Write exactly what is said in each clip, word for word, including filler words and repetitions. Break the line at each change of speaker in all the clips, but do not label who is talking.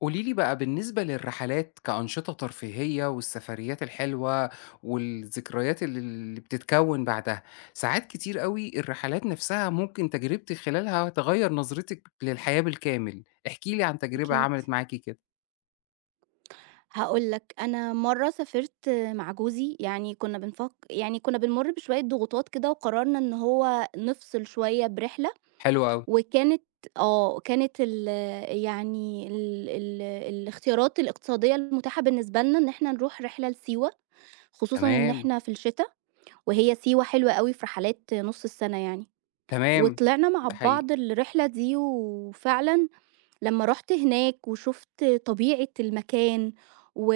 قولي لي بقى بالنسبة للرحلات كأنشطة ترفيهية والسفريات الحلوة والذكريات ال اللي بتتكوّن بعدها، ساعات كتير أوي الرحلات نَفْسها ممكن تجربتِك خلالها تغيّر نظرتِك للحياة بالكامل، احكي لي عن تجربة
أكيد.
عملت معاكِ كده.
هاقول لك، أنا مرّة سافرت مع جوزي، يعني كُنّا بنفك يعني كُنّا بنمُر بشوية ضغوطات كده وقررنا إن هو نفصل شوية برحلة
حلو أوي.
وكانت آه. كانت ال يعني ال ال الاختيارات الاقتصادية المتاحة بالنسبة لنا إن إحنا نروح رحلة لسيوة، خصوصًا إن
تمام،
إحنا في الشتا وهي سيوة حلوة أوي في رحلات نُص السَنة يعني.
تمام،
وطلعنا مع
ده حقيقي.
بعض الرحلة دي، وفعلًا لمّا رُحت هناك وشُفت طبيعة المكان، و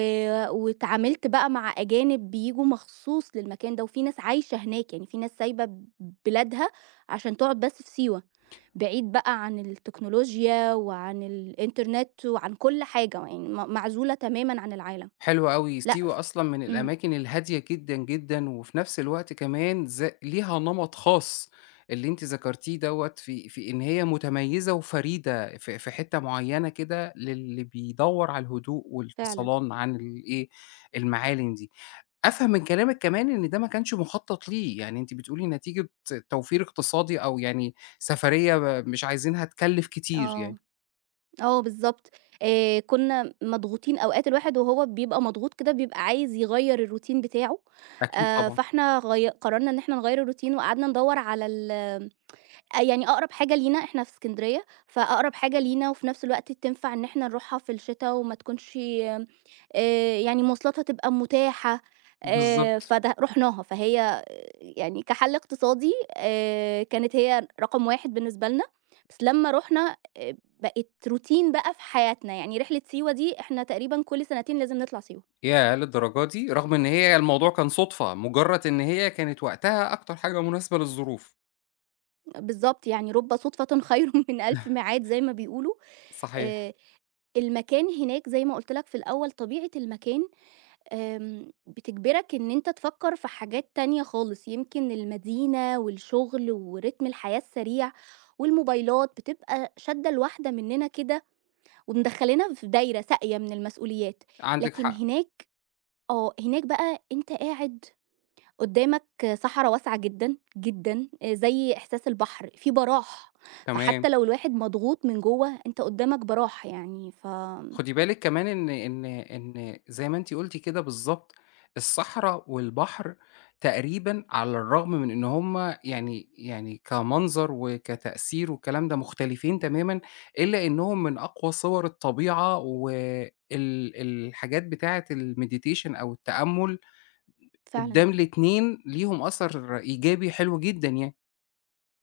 واتعاملت بقى مع أجانب بييجوا مخصوص للمكان ده، وفي ناس عايشة هناك، يعني في ناس سايبة بلادها عشان تقعد بس في سيوة، بعيد بقى عن التكنولوجيا وعن الإنترنت وعن كل حاجة، يعني م معزولة تمامًا عن العالم.
حلو أوي،
لأ
سيوة
ف
أصلًا من
إمم،
الأماكن الهادية جدًا، جدًا، وفي نفس الوقت كمان ز ليها نمط خاص، اللي أنتِ ذكرتيه دوّة في في إن هي متميزة وفريدة في في حتة معينة كده للي بيدوّر على الهدوء
فعلًا.
والفصلان عن الإيه، المعالم دي. أفهم من كلامِك كمان إن ده ما كانش مخطط ليه، يعني أنتِ بتقولي نتيجة توفير اقتصادي أو يعني سفرية مش عايزينها تكلف كتير يعني.
آه. آه بالضبط، آآ كنا مضغوطين، أوقات الواحد وهو بيبقى مضغوط كده بيبقى عايز يغيّر الroutine بتاعه.
أكيد
آآ
طبعًا،
فإحنا غي قررنا إن إحنا نغيّر الroutine وقعدنا ندوّر على ال آآ يعني أقرب حاجة لينا، إحنا في إسكندرية، فأقرب حاجة لينا وفي نفس الوقت تنفع إن إحنا نروحها في الشتا وما تكونش آآ يعني مواصلاتها تبقى متاحة. آآ
بالضبط.
فده رُحناها، فهي آه، يعني كحَل اقتصادي آآ كانت هي رقم واحد بالنسبة لنا، بس لمّا رُحنا آآ بقت روتين بقى في حياتنا، يعني رحلة سيوة دي إحنا تقريبًا كل سنتين لازم نطلع سيوة.
ياه! للدرجة دي! رغم إن هي الموضوع كان صُدفة، مجرّد إن هي كانت وقتها أكتر حاجة مناسبة للظروف.
بالضبط، يعني رُب صُدفةٍ خير من ألف ميعاد زي ما بيقولوا.
صحيح،
آآ المكان هناك زي ما قُلت لك في الأول، طبيعة المكان، آمم، بتجبرك إن أنت تفكّر في حاجات تانية خالص، يمكن المدينة والشغل ورتم الحياة السريع والموبايلات بتبقى شادة الواحدة مننا كده ومدخّلانا في دايرة ساقية من المسؤوليات،
عندِك
لكن
حق،
هناك آه، هناك بقى أنت قاعد قدّامك صحرا واسعة جدًا، جدًا، آآ، زي إحساس البحر، في براح،
تمام.
فحتى لو الواحد مضغوط من جوّه أنت قدّامك براح يعني ف
خُدي بالِك كمان إن إن إن زي ما أنتِ قُلتِ كده بالضبط، الصحرا والبحر تقريبًا على الرغم من إن هُم يعني يعني كمنظر وكتأثير والكلام ده مختلفين تمامًا، إلا إنّهم من أقوى صور الطبيعة وال الحاجات بتاعة الmeditation أو التأمُّل
فعلًا.
قدّام الاتنين ليهم أثر إيجابي حلو جدًا يعني.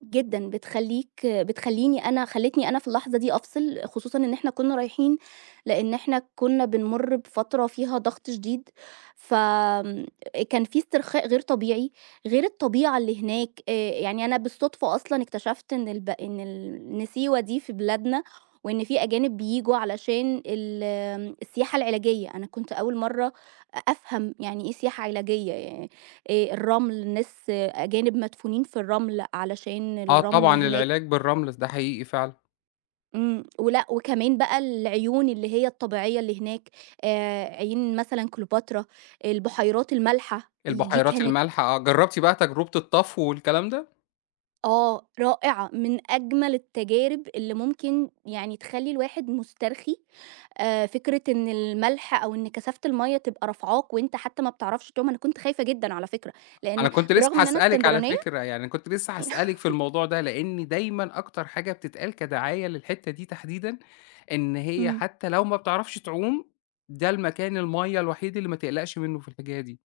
جدًا، بتخلّيك بتخلّيني أنا خلّتني أنا في اللحظة دي أفصل، خصوصًا إن إحنا كنا رايحين، لإن إحنا كنا بنمُر بفترة فيها ضغط شديد، فآمم كان في استرخاء غير طبيعي، غير الطبيعة اللي هناك. آآ يعني أنا بالصدفة أصلًا اكتشفت إن الب إن ال إن سيوة دي في بلادنا، وإن في أجانب بييجوا علشان ال آمم السياحة العلاجية. أنا كنت أول مرّة أ أفهم يعني إيه سياحة علاجية. آآ الرمل، الناس أجانب مدفونين في الرمل علشان
آه
الرمل
طبعًا،
هناك
العلاج بالرمل ده حقيقي فعلًا.
إمم، ولأ وكمان بقى العيون اللي هي الطبيعية اللي هناك، آآ عين مثلًا كليوباترا، البحيرات المالحة، دي
البحيرات
كانت
المالحة آه، جرّبتِ بقى تجربة الطفو والكلام ده؟
آه، رائعة، من أجمل التجارب اللي ممكن يعني تخلّي الواحد مُسترخي. آآ فكرة إن الملح أو إن كثافة المَيّة تبقى رافعاك وأنت حتى ما بتعرفش تعوم، أنا كنت خايفة جدًا على فكرة،
أنا
لإن
كنت لسه
بالرغم إن أنا
هاسألِك على
إسكندرانية.
فكرة، يعني كنت لسه هاسألِك في الموضوع ده، لإن دايمًا أكتر حاجة بتتقال كدعاية للحتّة دي تحديدًا، إن هي
إمم.
حتى لو ما بتعرفش تعوم، ده المكان المَيّة الوحيد اللي ما تقلقش منه في الحكاية دي.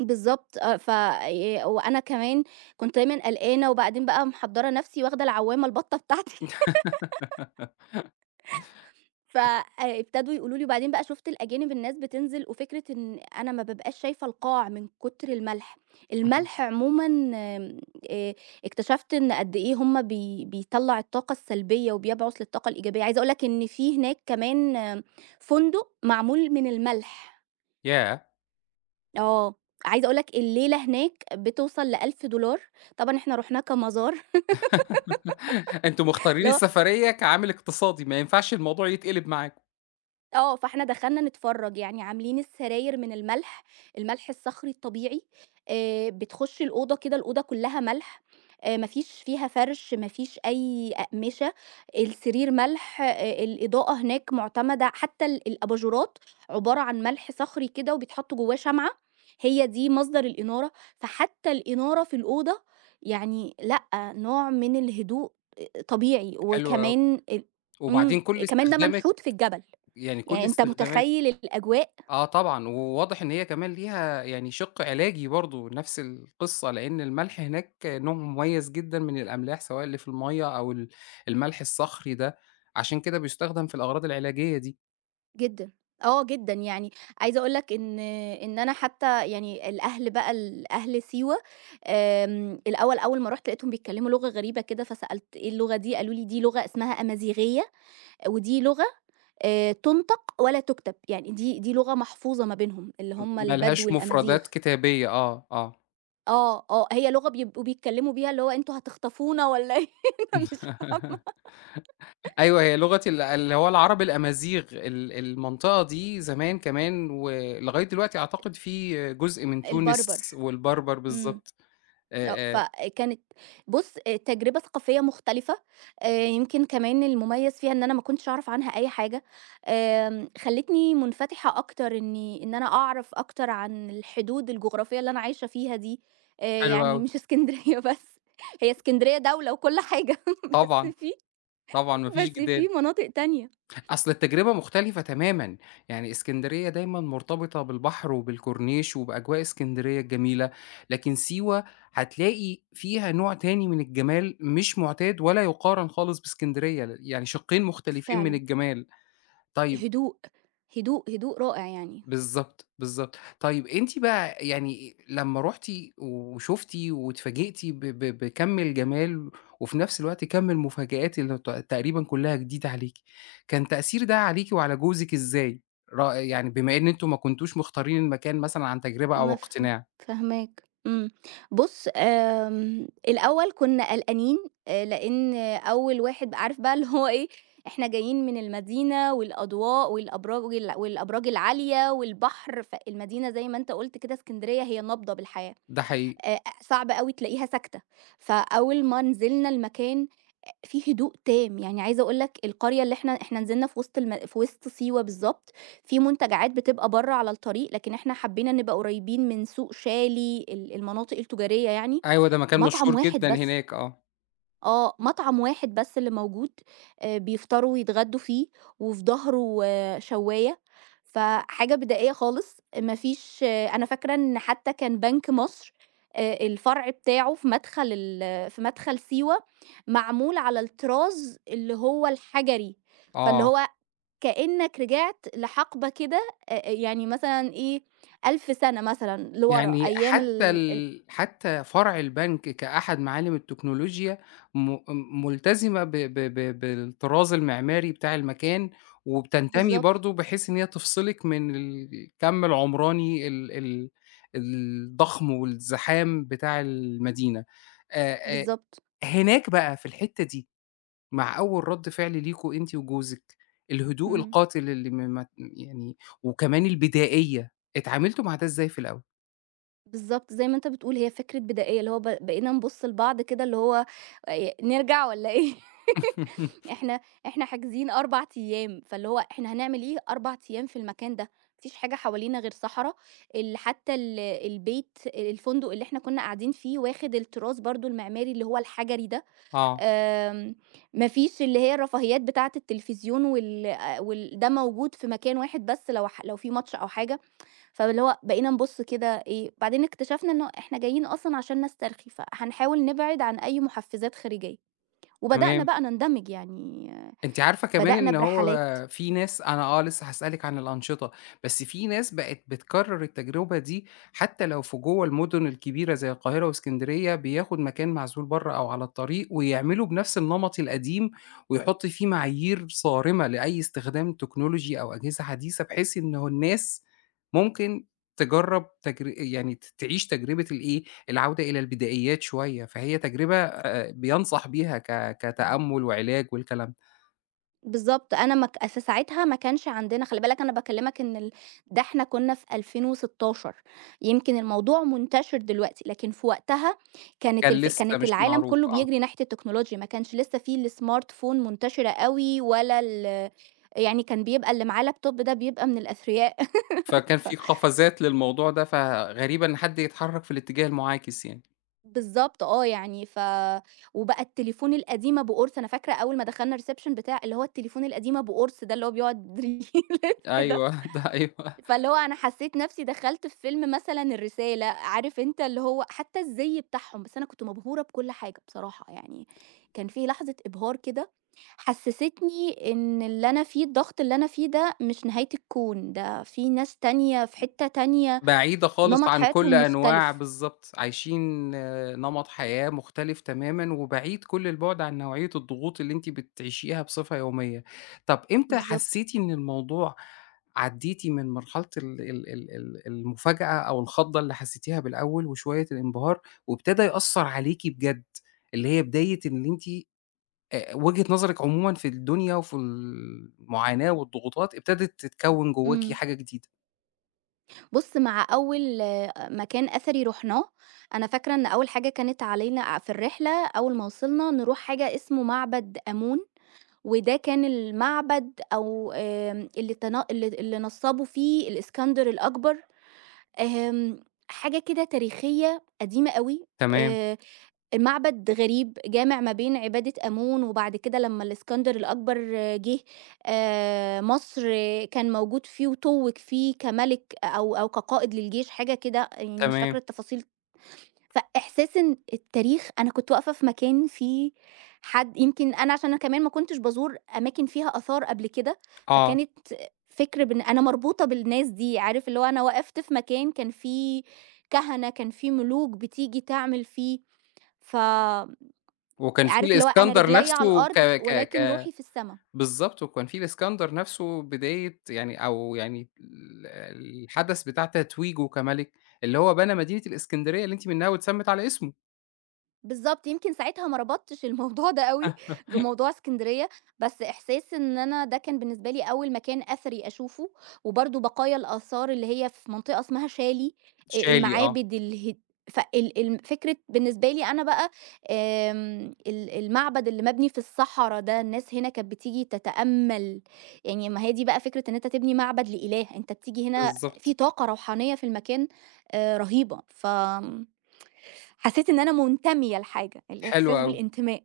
بالضبط آه، ف ي وأنا كمان كنت دايمًا قلقانة، وبعدين بقى محضّرة نَفْسي واخدة العوّامة البطة بتاعتي.
اهم.
ف آآ، ابتدوا يقولوا لي، وبعدين بقى شُفت الأجانب الناس بتنزل، وفكرة إن أنا ما بابقاش شايفة القاع من كتر الملح، الملح عمومًا آمم، آآ، اكتشفت إن قد إيه هُم بي بيطلّع الطاقة السلبية وبيبعُث للطاقة الإيجابية. عايزة أقول لك إن في هناك كمان آم، فندق معمول من الملح.
ياه!
آه، عايزة أقول لك الليلة هناك بتوصل لألف دولار، طبعًا إحنا رُحنا كمزار.
أنتم مختارين
اللي هو
السفرية كعامل اقتصادي، ما ينفعش الموضوع يتقلب معاكم،
آه، فإحنا دخلنا نتفرّج، يعني عاملين السراير من الملح، الملح الصخري الطبيعي. آآ بتخُشّي الأوضة كده، الأوضة كلّها ملح، آآ ما فيش فيها فَرْش، ما فيش أي أقمشة، السرير ملح، آآ الإضاءة هناك مُعتمدة، حتى ال الأباجورات عبارة عن ملح صخري كده وبيتحط جوّاه شمعة، هي دي مصدر الإنارة، فحتى الإنارة في الأوضة يعني لأ، نوع من الهدوء آآ طبيعي،
حلو أوي.
وكمان ال
وبعدين
إمم،
كل
كمان ده
استخدامِك
منحوت في الجبل.
يعني
يعني
كل
أنت
استخدامات
متخيّل الأجواء؟
آه طبعًا، وواضح إن هي كمان ليها يعني شِق علاجي برضه نفس القصة، لإن الملح هناك نوع مميز جدًا من الأملاح سواء اللي في المَيّة أو ال الملح الصخري ده، عشان كده بيُستخدم في الأغراض العلاجية دي.
جدًا، آه جدًا، يعني عايزة أقول لك إن إن أنا حتى يعني الأهل بقى ال أهل سيوة، آمم، الأول أول ما رُحت لقيتهم بيتكلّموا لغة غريبة كده، فسألت إيه اللغة دي، قالوا لي دي لغة اسمها أمازيغية، ودي لغة آآ، تُنطق ولا تُكتب، يعني دي دي لغة محفوظة ما بينهم، اللي
م
هم
ما
البدو
لهاش
الأمازيغ.
مفردات كتابية آه، آه.
آه، آه، هي لغة بيبقوا بيتكلّموا بيها، اللي هو أنتم هتخطفونا والّا إيه؟ أنا مش فاهمة.
أيوه هي لغة ال اللي هو العرب الأمازيغ ال المنطقة دي زمان كمان ولغاية دلوقتي أعتقد في جزء من تونس
البربر،
والبربر
إمم.
بالضبط.
آه،
آآ آآ
فكانت بُص، آآ، تجربة ثقافية مختلفة. آآ، يمكن كمان المميز فيها إن أنا ما كنتش أعرف عنها أي حاجة، آمم، خلّتني منفتحة أكتر إني إن أنا أعرف أكتر عن الحدود الجغرافية اللي أنا عايشة فيها دي، آآ،
حلو
يعني
أوي.
مش إسكندرية بس، هي إسكندرية دولة وكل حاجة بس
طبعًا،
في
طبعًا ما فيش
بس في
جدال.
مناطق تانية.
أصل التجربة مختلفة تمامًا. يعني إسكندرية دايمًا مرتبطة بالبحر وبالكورنيش وبأجواء إسكندرية الجميلة، لكن سيوة هتلاقي فيها نوع تاني من الجمال مش مُعتاد ولا يُقارن خالص بإسكندرية، ل يعني شقّين مختلفين من
فعلًا،
الجمال. طيب
هدوء، هدوء، هدوء رائع يعني.
بالضبط، بالضبط. طيب أنتِ بقى يعني لمّا رُحتِ وشُفتِ واتفاجئتِ ب ب بكَم الجمال وفي نفس الوقت كَم المفاجآت اللي ت تقريبًا كُلّها جديدة عليكِ، كان تأثير ده عليكِ وعلى جوزِك إزاي؟ ر يعني بما إن أنتم ما كنتوش مختارين المكان مثلًا عن تجربة أو
مفهوم،
اقتناع،
فاهماك، إمم. بُص، آمم، الأول كنا قلقانين، آآ، لإن أول واحد عارف بقى اللي هو إيه، إحنا جايين من المدينة والأضواء والأبراج وال والأبراج العالية والبحر، فالمدينة زي ما أنت قُلت كده اسكندرية هي نابضة بالحياة.
ده حقيقي.
آآ، صعب أوي تلاقيها ساكتة، فأول ما نزلنا المكان في هدوء تام، يعني عايزة أقول لك القرية اللي إحنا إحنا نزلنا في وسط الم في وسط سيوة بالضبط، في منتجعات بتبقى برّه على الطريق، لكن إحنا حبينا نبقى قريبين من سوق شالي ال المناطق التجارية يعني،
أيوه، ده مكان
مطعم
مشهور
واحد
جدًا
بس.
هناك آه،
آه، مطعم واحد بس اللي موجود، آآ، بيفطروا ويتغدوا فيه، وفي ضهره شواية، فحاجة بدائية خالص. ما فيش، أنا فاكرة إن حتى كان بنك مصر، آآ، الفرع بتاعه في مدخل ال في مدخل سيوة معمول على الطراز اللي هو الحجري، فاللي
آه.
هو كأنك رجعت لحقبة كده، آآ، يعني مثلًا إيه 1000 سنة مثلًا لورا
يعني
أيام
حتى
ال ال
ال حتى فرع البنك كأحد معالم التكنولوجيا م ملتزمة ب ب ب بالطراز المعماري بتاع المكان، وبتنتمي
بالضبط،
برضه بحيث إن هي تفصلِك من الكَم العمراني ال ال الضخم والزحام بتاع المدينة. آآ آآ
بالضبط،
هناك بقى في الحتّة دي، مع أول رَد فعل ليكم أنتِ وجوزِك، الهدوء
إمم.
القاتل اللي م ما يعني وكمان البدائية، اتعاملتوا مع ده إزاي في الأول؟
بالضبط، زي ما أنت بتقول هي فكرة بدائية، اللي هو ب بقينا نبُص لبعض كده اللي هو آآ نرجع والّا إيه؟ إحنا إحنا حاجزين 4 أيام، فاللي هو إحنا هنعمل إيه 4 أيام في المكان ده؟ ما فيش حاجة حوالينا غير صحرا، ال حتى ال البيت الفندق اللي إحنا كنا قاعدين فيه واخد التراث برضه المعماري اللي هو الحجري ده،
آه،
آمم ما فيش اللي هي الرفاهيات بتاعة التلفزيون وال آآ وال ده موجود في مكان واحد بس، لو ح لو في ماتش أو حاجة. فاللي هو بقينا نبُص كده إيه، بعدين اكتشفنا إنه إحنا جايين أصلًا عشان نسترخي، فهنحاول نبعد عن أي محفزات خارجية، وبدأنا
تمام.
بقى نندمج يعني،
أنتِ عارفة كمان
بدأنا
إن هو
برحلات.
في ناس، أنا آه، لسه هاسألِك عن الأنشطة، بس في ناس بقت بتكرّر التجربة دي حتى لو في جوّه المدن الكبيرة زي القاهرة وإسكندرية، بياخد مكان معزول برّه أو على الطريق ويعمله بنفس النمط القديم ويحُط فيه معايير صارمة لأي استخدام تكنولوجي أو أجهزة حديثة، بحيث إنه الناس ممكن تجرّب تجر يعني ت تعيش تجربة الإيه، العودة إلى البدائيات شوية، فهي تجربة آآ بينصح بيها ك كتأمُّل وعلاج والكلام
بالضبط، أنا ما ك في ساعتها ما كانش عندنا، خلّي بالك أنا باكلمك إن ال ده إحنا كنا في ألفين وستاشر، يمكن الموضوع منتشر دلوقتي، لكن في وقتها كانت
كان
الف
لسه
كانت
مش
العالم
معروف
كله
آه،
بيجري ناحية التكنولوجيا، ما كانش لسه في الsmart phone منتشرة أوي ولا ال، يعني كان بيبقى اللي معاه لابتوب ده بيبقى من الأثرياء.
فكان
ف
في قفزات للموضوع ده، فغريبة إن حد يتحرك في الاتجاه المعاكس يعني.
بالضبط آه، يعني ف، وبقى التليفون القديمة بقرص، أنا فاكرة أول ما دخلنا الreception، بتاع اللي هو التليفون القديمة بقرص ده اللي هو بيقعد يلِّف ده،
أيوه، ده أيوه،
فاللي هو أنا حسيت نفسي دخلت في فيلم مثلًا الرسالة، عارف أنت اللي هو حتى الزي بتاعهم، بس أنا كنت مبهورة بكل حاجة بصراحة، يعني كان في لحظة إبهار كده حسستني إن اللي أنا فيه الضغط اللي أنا فيه ده مش نهاية الكون، ده في ناس تانية في حتة تانية،
بعيدة خالص
نمط
عن كل
حياتهم
أنواع
مختلف.
بالضبط، عايشين نمط حياة مختلف تمامًا، وبعيد كل البُعد عن نوعية الضغوط اللي أنتِ بتعيشيها بصفة يومية. طب إمتى
بالضبط.
حسيتِ إن الموضوع عدّيتِ من مرحلة ال ال ال ال المفاجأة أو الخضة اللي حسيتيها بالأول وشوية الانبهار، وابتدى يأثّر عليكِ بجد، اللي هي بداية إن أنتِ آآ وجهة نظرِك عمومًا في الدنيا وفي المعاناة والضغوطات ابتدت تتكوّن جواكِ
إمم.
حاجة جديدة.
بُص، مع أول آه، مكان أثري رُحناه، أنا فاكرة إن أول حاجة كانت علينا في الرحلة أول ما وصلنا نروح حاجة اسمه معبد آمون، وده كان المعبد أو آمم اللي تنا اللي اللي نصّبوا فيه الإسكندر الأكبر، آمم حاجة كده تاريخية قديمة أوي.
تمام،
آآ المعبد غريب، جامع ما بين عبادة آمون، وبعد كده لمّا الإسكندر الأكبر جِه آآ مصر، كان موجود فيه وتُوّج فيه كمَلِك أو أو كقائد للجيش، حاجة كده يعني مش فاكرة
تمام،
التفاصيل. فإحساس إن التاريخ، أنا كنت واقفة في مكان فيه حد، يمكن أنا عشان أنا كمان ما كنتش بازور أماكن فيها آثار قبل كده،
آه.
فكانت فِكر بإن أنا مربوطة بالناس دي، عارف اللي هو أنا وقفت في مكان كان فيه كهنة، كان فيه ملوك بتيجي تعمل فيه، ف
وكان في
عارف اللي هو أنا
الإسكندر
رجليّا على
نفسه ك
الأرض
ك
ولكن
ك
روحي في السما.
بالضبط، وكان في الإسكندر نفسه بداية يعني أو يعني ال الحدث بتاع تتويجه كمَلِك، اللي هو بنى مدينة الإسكندرية اللي أنتِ منها واتسمِّت على اسمه.
بالضبط، يمكن ساعتها ما ربطتش الموضوع ده أوي بموضوع إسكندرية، بس إحساس إن أنا ده كان بالنسبة لي أول مكان أثري أشوفه، وبرضه بقايا الآثار اللي هي في منطقة اسمها شالي، آآ
شالي آه،
المعابد اله فال الم فكرة بالنسبة لي أنا بقى آمم ال المعبد اللي مبني في الصحرا ده، الناس هنا كانت بتيجي تتأمّل، يعني ما هي دي بقى فكرة إن أنت تبني معبد لإله، أنت بتيجي هنا في
بالضبط.
طاقة روحانية في المكان آآ رهيبة، ف حسيت إن أنا منتمية لحاجة،
حلو
الإحساس
أوي.
بالانتماء.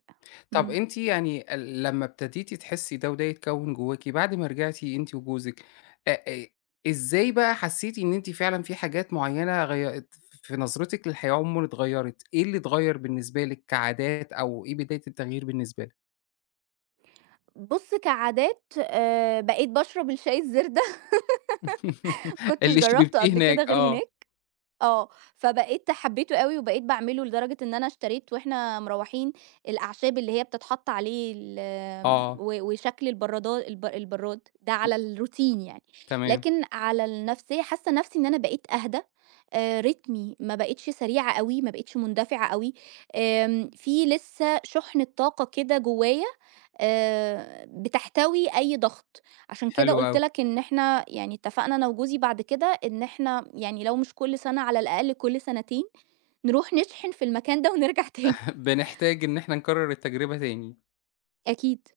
طب
إمم.
أنتِ يعني ال لمّا ابتديتِ تحسّي ده وده يتكوّن جواكِ بعد ما رجعتِ أنتِ وجوزِك، أ أ إزاي بقى حسّيتِ إن أنتِ فعلًا في حاجات معيّنة غي في نظرتِك للحياة عمومًا اتغيّرت؟ إيه اللي اتغيّر بالنسبة لِك كعادات أو إيه بداية التغيير بالنسبة لِك؟
بُص، كعادات آآ بقيت باشرب الشاي الزردة، ما كنتش
اللي
جرّبته
شربتيه
قبل كده
هناك
غير
آه،
هناك. آه، فبقيت حبيته أوي، وبقيت باعمله لدرجة إن أنا اشتريت وإحنا مروّحين الأعشاب اللي هي بتتحط عليه ال آمم،
آه،
و وشكل البرّادا الب البرّاد ده على الروتين يعني.
تمام،
لكن على النفسية حاسة نفسي إن أنا بقيت أهدى، آآ، رتمي ما بقيتش سريعة أوي، ما بقيتش مندفعة أوي، آمم، في لسه شُحنة طاقة كده جوايا آآ بتحتوي أي ضغط. عشان كده
حلو
قُلت
أوي.
لك إن إحنا يعني اتفقنا أنا وجوزي بعد كده إن إحنا يعني لو مش كل سَنة، على الأقل كل سَنتين، نروح نشحن في المكان ده ونرجع تاني.
بنحتاج إن إحنا نكرّر التجربة تاني.
أكيد،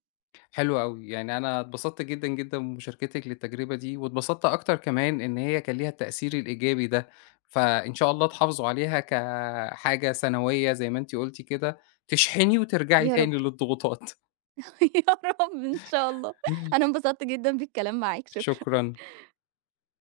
حلو أوي، يعني أنا اتبسطت جدًا، جدًا بمشاركتِك للتجربة دي، واتبسطت أكتر كمان إن هي كان ليها التأثير الإيجابي ده، فإن شاء الله تحافظوا عليها كحاجة سنوية زي ما أنتِ قُلتِ كده، تشحني وترجعي
يا رب،
تاني للضغوطات.
يا رب إن شاء الله. أنا انبسطت جدًا بالكلام معاك، شكرًا.
شكرًا.